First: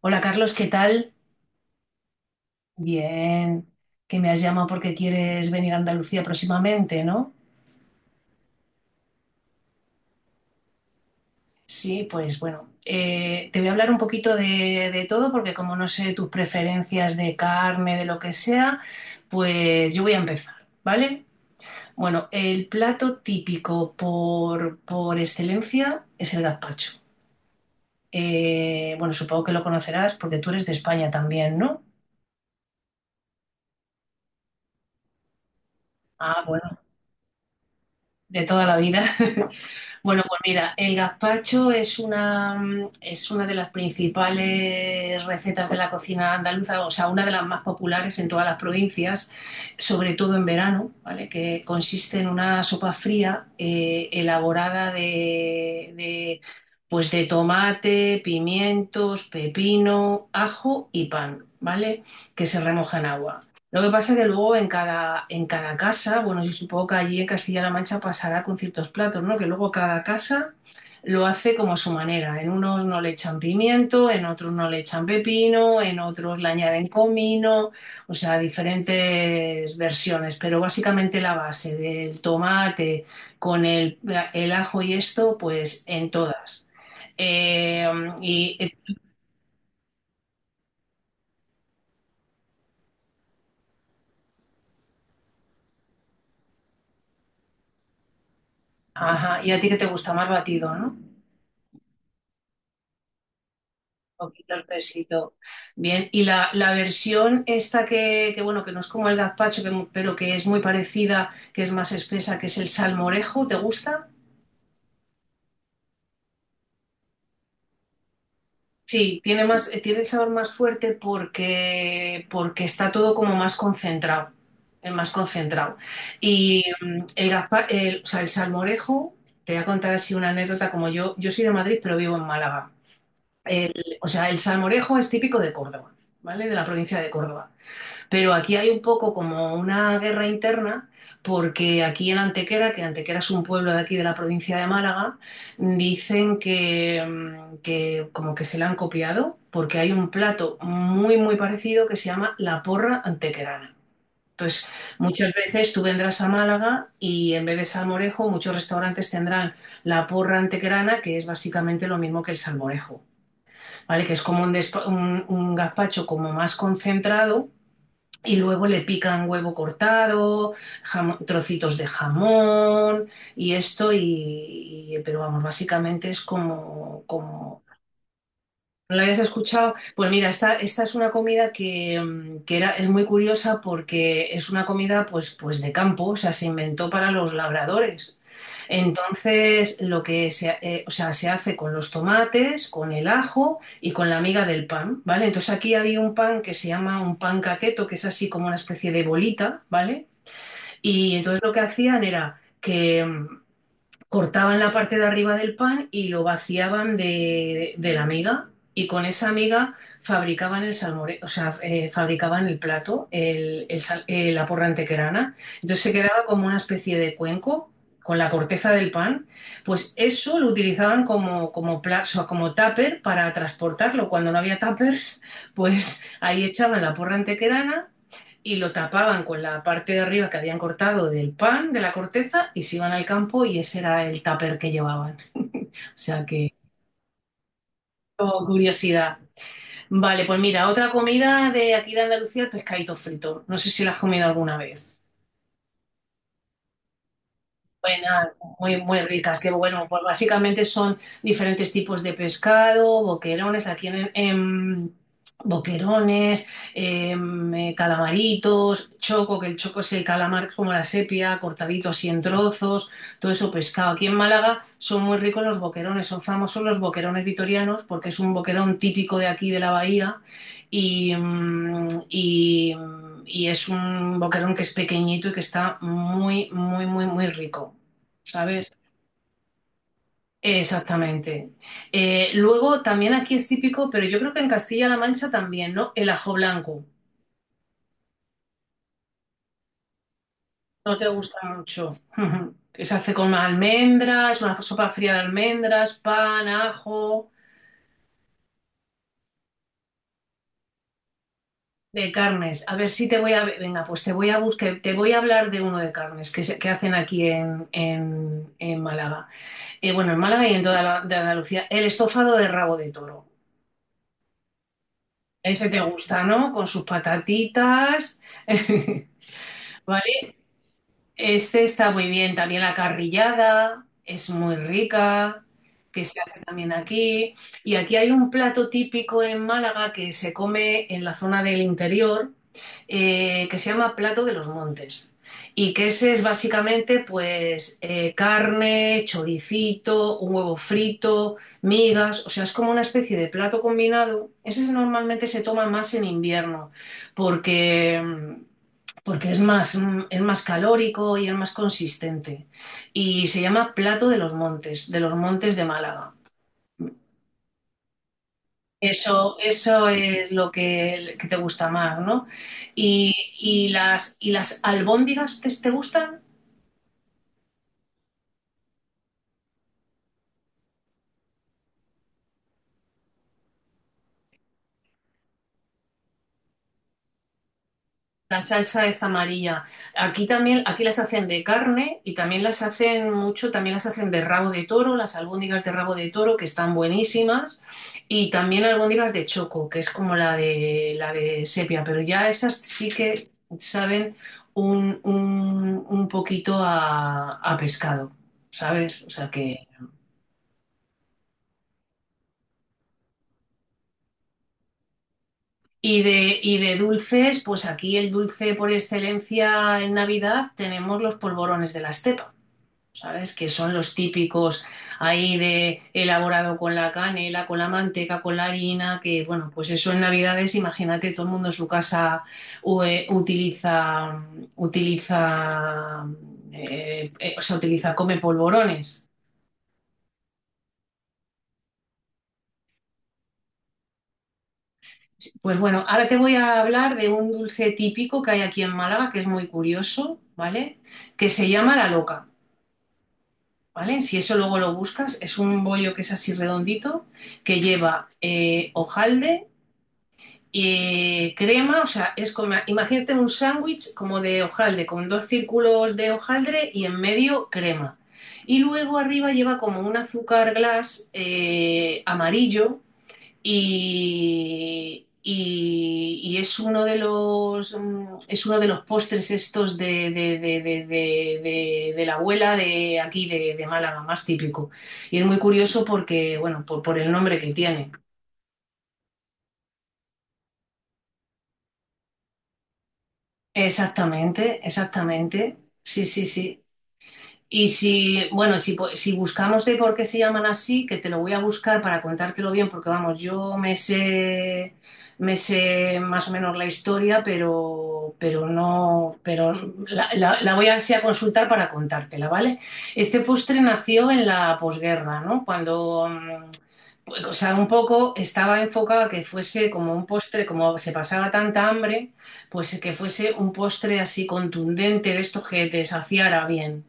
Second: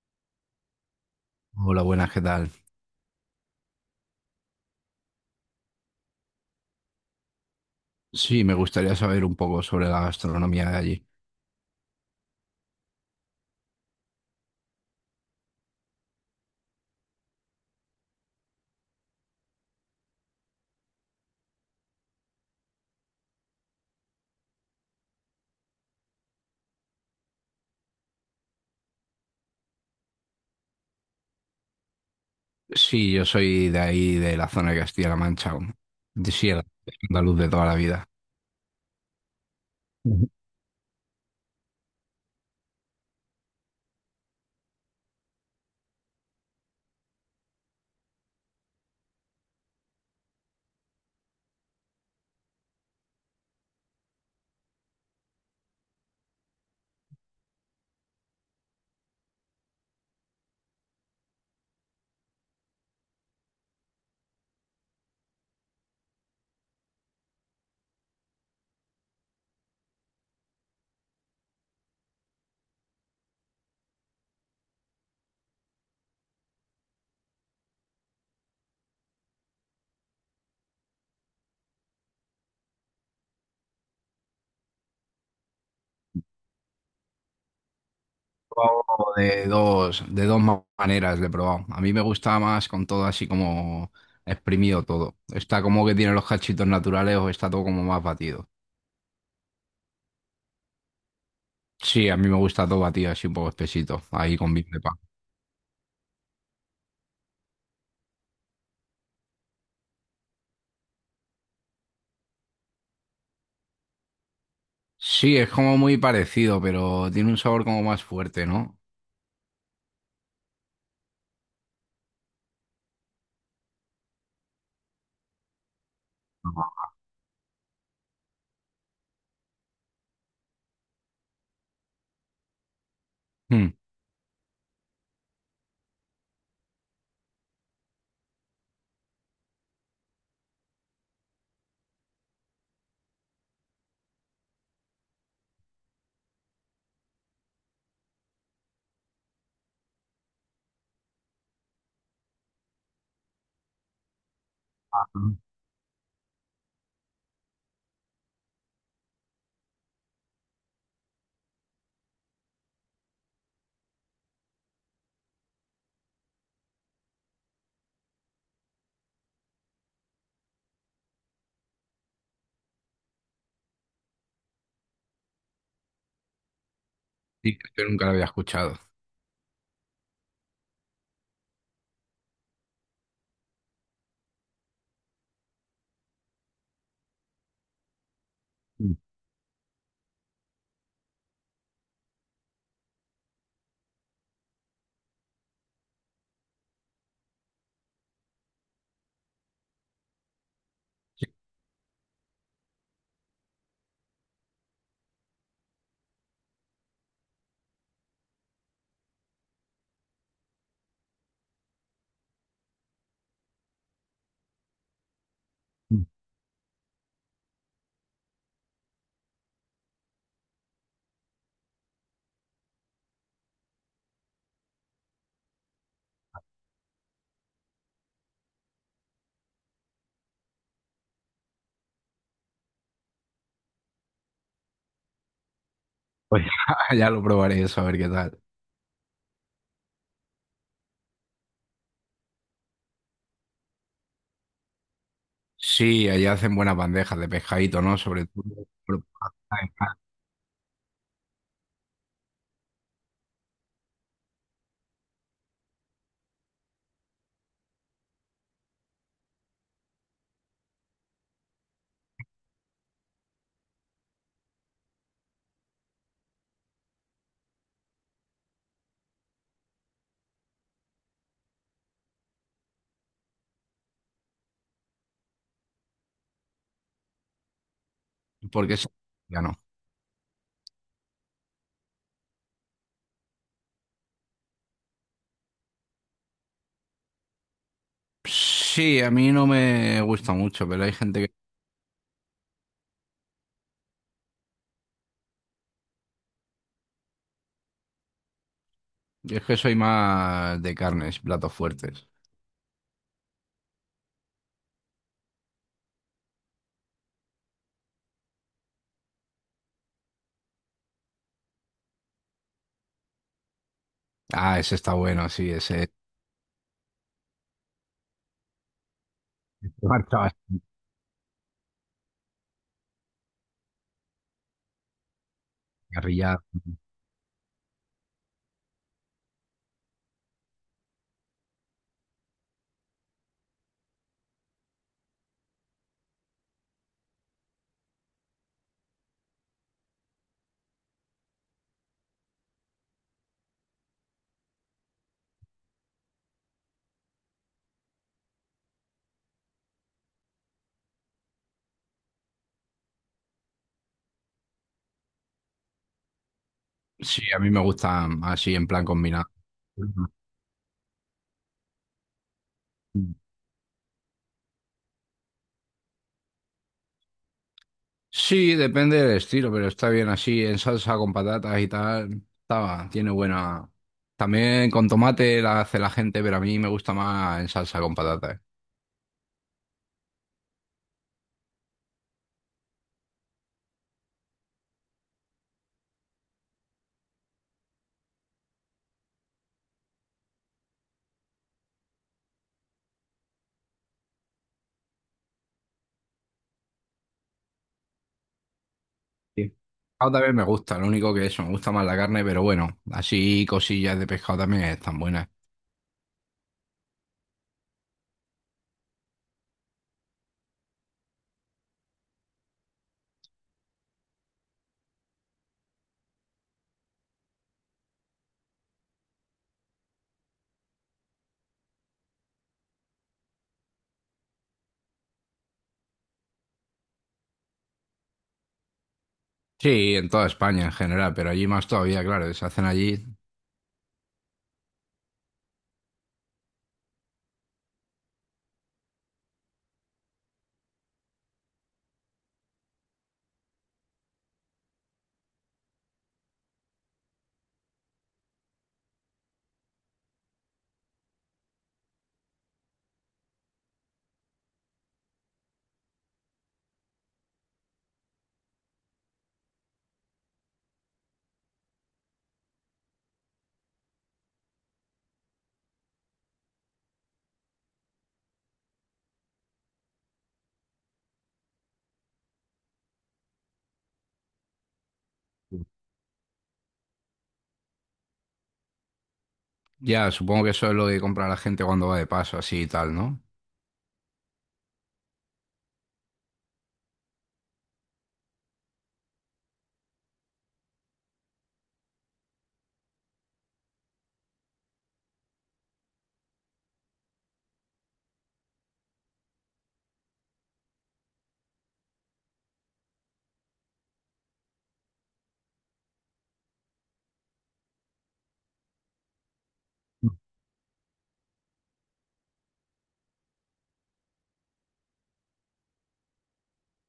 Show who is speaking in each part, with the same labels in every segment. Speaker 1: Hola Carlos, ¿qué tal?
Speaker 2: Hola, buenas, ¿qué tal?
Speaker 1: Bien, que me has llamado porque quieres venir a Andalucía próximamente, ¿no?
Speaker 2: Sí, me gustaría saber un poco sobre la gastronomía de allí.
Speaker 1: Sí, pues bueno, te voy a hablar un poquito de todo porque como no sé tus preferencias de carne, de lo que sea, pues yo voy a empezar, ¿vale? Bueno, el plato típico por excelencia es el gazpacho. Bueno, supongo que lo conocerás porque tú eres de España también, ¿no?
Speaker 2: Sí, yo soy de ahí, de la zona de Castilla-La Mancha, de
Speaker 1: Ah,
Speaker 2: Sierra,
Speaker 1: bueno,
Speaker 2: andaluz de toda la vida.
Speaker 1: de toda la vida. Bueno,
Speaker 2: Ujú. He
Speaker 1: pues mira, el gazpacho es una de las principales recetas de la cocina andaluza, o sea, una de las más populares en todas las provincias, sobre todo en verano, ¿vale? Que consiste en una sopa fría elaborada pues de tomate, pimientos, pepino, ajo y pan, ¿vale? Que se remoja en agua. Lo que pasa que luego en cada casa, bueno, yo supongo que allí en Castilla-La Mancha pasará con ciertos platos, ¿no? Que luego cada casa lo hace como a su manera. En unos no le echan pimiento, en otros no le echan pepino, en otros le añaden comino, o sea, diferentes versiones. Pero básicamente la base del tomate con el, el ajo y esto, pues en todas. Eh, y, eh,
Speaker 2: probado De dos maneras le he probado. A mí me gusta más con todo así como exprimido todo. Está como que tiene los cachitos naturales o está todo como más batido.
Speaker 1: ajá, y a ti que te gusta más batido, ¿no?
Speaker 2: Sí, a mí me gusta todo batido así un poco espesito,
Speaker 1: Un
Speaker 2: ahí con
Speaker 1: poquito el
Speaker 2: vino de pan.
Speaker 1: pesito. Bien, y la versión esta bueno, que no es como el gazpacho, que pero que es muy parecida, que es más espesa, que es el salmorejo, ¿te gusta?
Speaker 2: Sí, es como muy parecido, pero tiene un sabor como más fuerte, ¿no?
Speaker 1: Sí, tiene más, tiene el sabor más fuerte porque está todo como más concentrado, es más concentrado.
Speaker 2: Ujú.
Speaker 1: Y o sea, el salmorejo, te voy a contar así una anécdota, como yo soy de Madrid, pero vivo en Málaga. O sea, el salmorejo es típico de Córdoba, ¿vale? De la provincia de Córdoba. Pero aquí hay un poco como una guerra interna, porque aquí en Antequera, que Antequera es un pueblo de aquí de la provincia de Málaga, dicen que como que se la han copiado, porque hay un plato muy, muy parecido que se llama la porra antequerana. Entonces, muchas
Speaker 2: Hmm.
Speaker 1: veces tú vendrás a Málaga y en vez de salmorejo, muchos restaurantes tendrán la porra antequerana, que es básicamente lo mismo que el salmorejo, ¿vale? Que es como un, despa- un gazpacho como más concentrado y luego le pican huevo cortado, trocitos de jamón y esto, pero vamos, básicamente es como,
Speaker 2: Sí,
Speaker 1: como...
Speaker 2: yo nunca lo había escuchado.
Speaker 1: ¿No la habías escuchado? Pues mira, esta es una comida que, mm, que era, es muy curiosa porque es una comida pues de campo, o sea, se inventó para los labradores.
Speaker 2: Mm.
Speaker 1: Entonces, lo que o sea, se hace con los tomates, con el ajo y con la miga del pan, ¿vale? Entonces aquí había un pan que se llama un pan cateto, que es así como una especie de bolita, ¿vale? Y entonces lo que hacían era que cortaban la parte de arriba del pan y lo vaciaban de la miga y con esa miga fabricaban el salmore, o sea, fabricaban el plato, la porra antequerana. Entonces se
Speaker 2: Mm.
Speaker 1: quedaba como una especie de cuenco con la corteza del pan. Pues eso lo utilizaban o sea, como tupper para transportarlo. Cuando no había tuppers, pues ahí echaban la porra antequerana y lo tapaban con la parte de arriba que habían cortado del pan, de la corteza, y se iban al campo y ese era el tupper que llevaban. O sea
Speaker 2: Pues
Speaker 1: que,
Speaker 2: ya lo probaré eso, a ver qué tal.
Speaker 1: oh, curiosidad. Vale, pues mira, otra comida de aquí de Andalucía, el pescadito frito. No sé si lo has comido alguna vez.
Speaker 2: Sí, allá hacen buenas bandejas de pescadito, ¿no? Sobre
Speaker 1: Buenas,
Speaker 2: todo.
Speaker 1: muy, muy
Speaker 2: pero-
Speaker 1: ricas, que bueno. Pues básicamente son diferentes tipos de pescado, boquerones, aquí en boquerones, em, calamaritos, choco, que el choco es el calamar como la sepia, cortadito así en trozos, todo eso pescado. Aquí en Málaga son muy ricos los boquerones, son famosos los boquerones vitorianos porque es un boquerón típico de aquí de la bahía y es un boquerón que es pequeñito y que está muy, muy, muy, muy rico, ¿sabes?
Speaker 2: Porque es- ya no.
Speaker 1: Exactamente. Luego también aquí es típico, pero yo creo que en Castilla-La Mancha también, ¿no? El ajo blanco.
Speaker 2: Sí, a mí no me gusta mucho, pero hay
Speaker 1: No te
Speaker 2: gente que...
Speaker 1: gusta mucho. Ujú. Que se hace con almendras, es una sopa fría de almendras, pan, ajo,
Speaker 2: Es que soy más de carnes, platos fuertes.
Speaker 1: de carnes. A ver si te voy a... Venga, pues te voy a buscar, te voy a hablar de uno de carnes que hacen aquí en Málaga. Bueno, en Málaga y en toda la, de Andalucía, el estofado de rabo de toro.
Speaker 2: Ah, ese está bueno, sí,
Speaker 1: Ese te
Speaker 2: ese.
Speaker 1: gusta, ¿no? Con sus patatitas.
Speaker 2: Marca bastante.
Speaker 1: Este está muy bien, también la carrillada es muy rica, que se hace
Speaker 2: Carrillada.
Speaker 1: también aquí. Y aquí hay un plato típico en Málaga que se come en la zona del interior, que se llama plato de los montes. Y que ese es básicamente carne, choricito, un huevo frito, migas, o sea, es como una especie de plato combinado. Ese normalmente se toma más en invierno, porque mm, porque es es más calórico y es más consistente. Y se llama plato de los montes, de los montes de Málaga.
Speaker 2: Sí, a mí me gustan así en plan combinado.
Speaker 1: Eso es lo que te gusta más, ¿no? Y, y las albóndigas te, ¿te gustan?
Speaker 2: Sí, depende del estilo, pero está bien así, en salsa con patatas y tal. Estaba, tiene buena. También con tomate la hace la gente, pero a mí me gusta más en salsa con patatas.
Speaker 1: La salsa es amarilla. Aquí también, aquí las hacen de carne y también las hacen mucho, también las hacen de rabo de toro, las albóndigas de rabo de toro que están buenísimas y también albóndigas de choco, que es como la de sepia, pero ya esas sí que saben un poquito a pescado, ¿sabes? O sea
Speaker 2: Sí.
Speaker 1: que
Speaker 2: Pescado también me gusta, lo único que eso, me gusta más la carne, pero bueno, así cosillas de pescado también están buenas.
Speaker 1: y de dulces, pues aquí el dulce por excelencia en Navidad tenemos los polvorones de la estepa. ¿Sabes? Que son los típicos ahí de elaborado con la canela, con la manteca, con la harina, que bueno, pues eso en Navidades, imagínate, todo el mundo en su casa u- eh, utiliza, utiliza, utiliza, come polvorones.
Speaker 2: Sí, en toda España en general, pero allí más todavía, claro, se hacen allí.
Speaker 1: Pues bueno, ahora te voy a hablar de un dulce típico que hay aquí en Málaga, que es muy curioso, ¿vale? Que se llama la loca, ¿vale? Si eso luego lo buscas, es un bollo que es así redondito, que lleva hojalde, crema, o sea, es como, imagínate un sándwich como de hojaldre, con dos círculos de hojaldre y en medio crema. Y luego arriba lleva como un azúcar glass amarillo y es uno de es uno de los postres estos de la abuela de aquí de Málaga, más típico. Y es muy curioso porque, bueno, por el nombre que tiene.
Speaker 2: Ya, supongo que eso es lo que compra la gente cuando va de paso, así y tal, ¿no?
Speaker 1: Exactamente, exactamente. Sí, sí, sí. Y si, bueno, si buscamos de por qué se llaman así, que te lo voy a buscar para contártelo bien, porque vamos, me sé más o menos la historia, pero no, pero la voy a, sí a consultar para contártela, ¿vale? Este postre nació en la posguerra, ¿no? Bueno, o sea, un poco estaba enfocado a que fuese como un postre, como se pasaba tanta hambre, pues que fuese un postre así contundente de estos que te saciara bien,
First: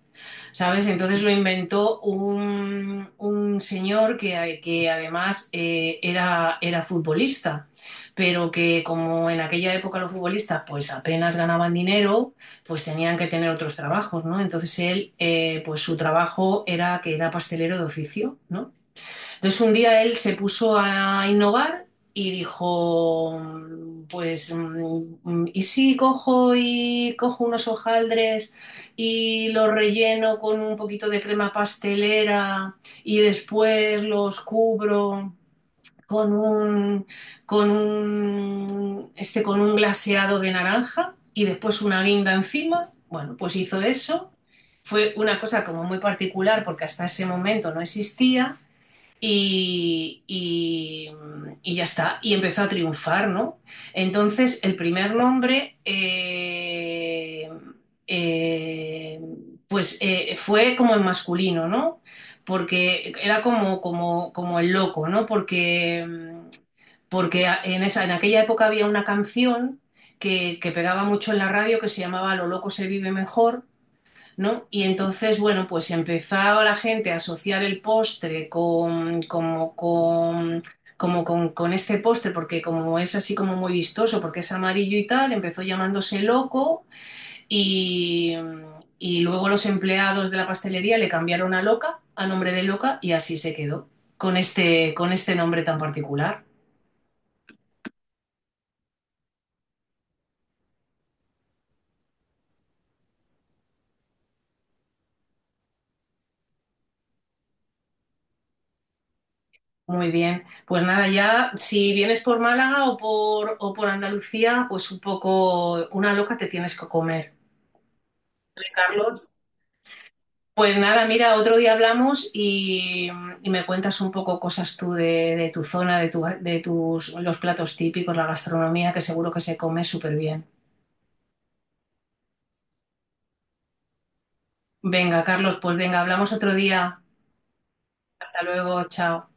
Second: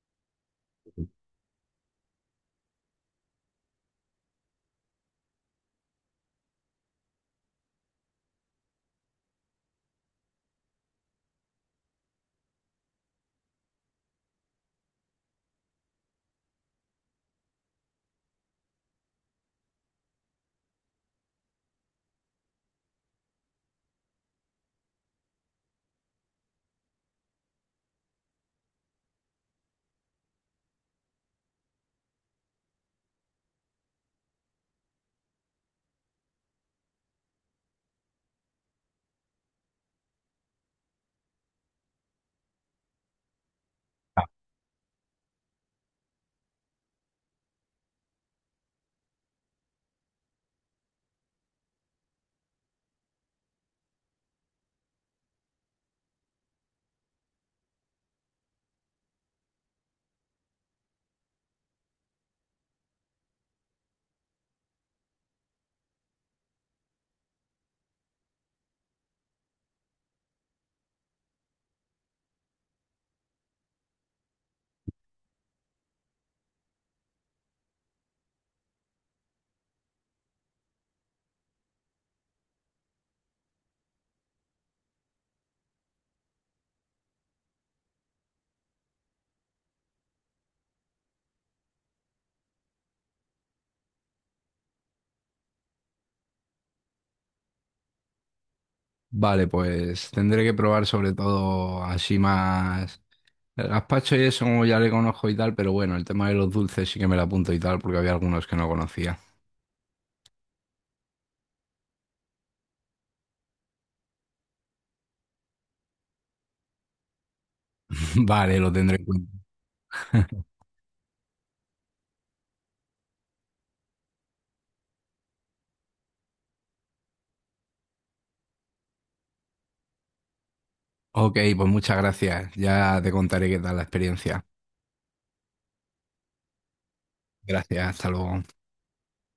Speaker 1: ¿sabes? Entonces lo inventó un señor que además era futbolista, pero que como en aquella época los futbolistas pues apenas ganaban dinero, pues tenían que tener otros trabajos, ¿no? Entonces él, pues su trabajo era que era pastelero de oficio, ¿no? Entonces un día él se puso a innovar y dijo, ¿y si cojo y cojo unos hojaldres y los relleno con un poquito de crema pastelera y después los cubro con un, con un glaseado de naranja y después una guinda encima? Bueno, pues hizo eso. Fue una cosa como muy particular porque hasta ese momento no existía y, y, y ya está, y empezó a triunfar, ¿no? Entonces, el primer nombre, eh, fue como en masculino, ¿no? Porque era como el loco, ¿no? Porque en, esa, en aquella época había una canción que pegaba mucho en la radio que se llamaba Lo loco se vive mejor, ¿no? Y entonces, bueno, pues empezaba la gente a asociar el postre con este postre, porque como es así como muy vistoso, porque es amarillo y tal, empezó llamándose loco y, y luego los empleados de la pastelería le cambiaron a loca, a nombre de loca, y así se quedó, con este nombre tan particular.
Speaker 2: Vale, pues tendré que probar sobre todo así más. El gazpacho y eso como ya le conozco y tal, pero bueno, el tema de los dulces sí que me lo apunto y tal, porque había algunos que no conocía.
Speaker 1: Muy bien, pues nada, ya si vienes por Málaga o por Andalucía, pues un poco una loca te tienes que comer.
Speaker 2: Vale, lo tendré en
Speaker 1: Carlos.
Speaker 2: cuenta.
Speaker 1: Pues nada, mira, otro día hablamos y me cuentas un poco cosas tú de tu zona, de, tu, de tus, los platos típicos, la gastronomía, que seguro que se come súper bien.
Speaker 2: Ok, pues muchas gracias. Ya te contaré qué tal la experiencia.
Speaker 1: Venga, Carlos, pues venga, hablamos otro día.
Speaker 2: Gracias, hasta
Speaker 1: Hasta
Speaker 2: luego.
Speaker 1: luego, chao.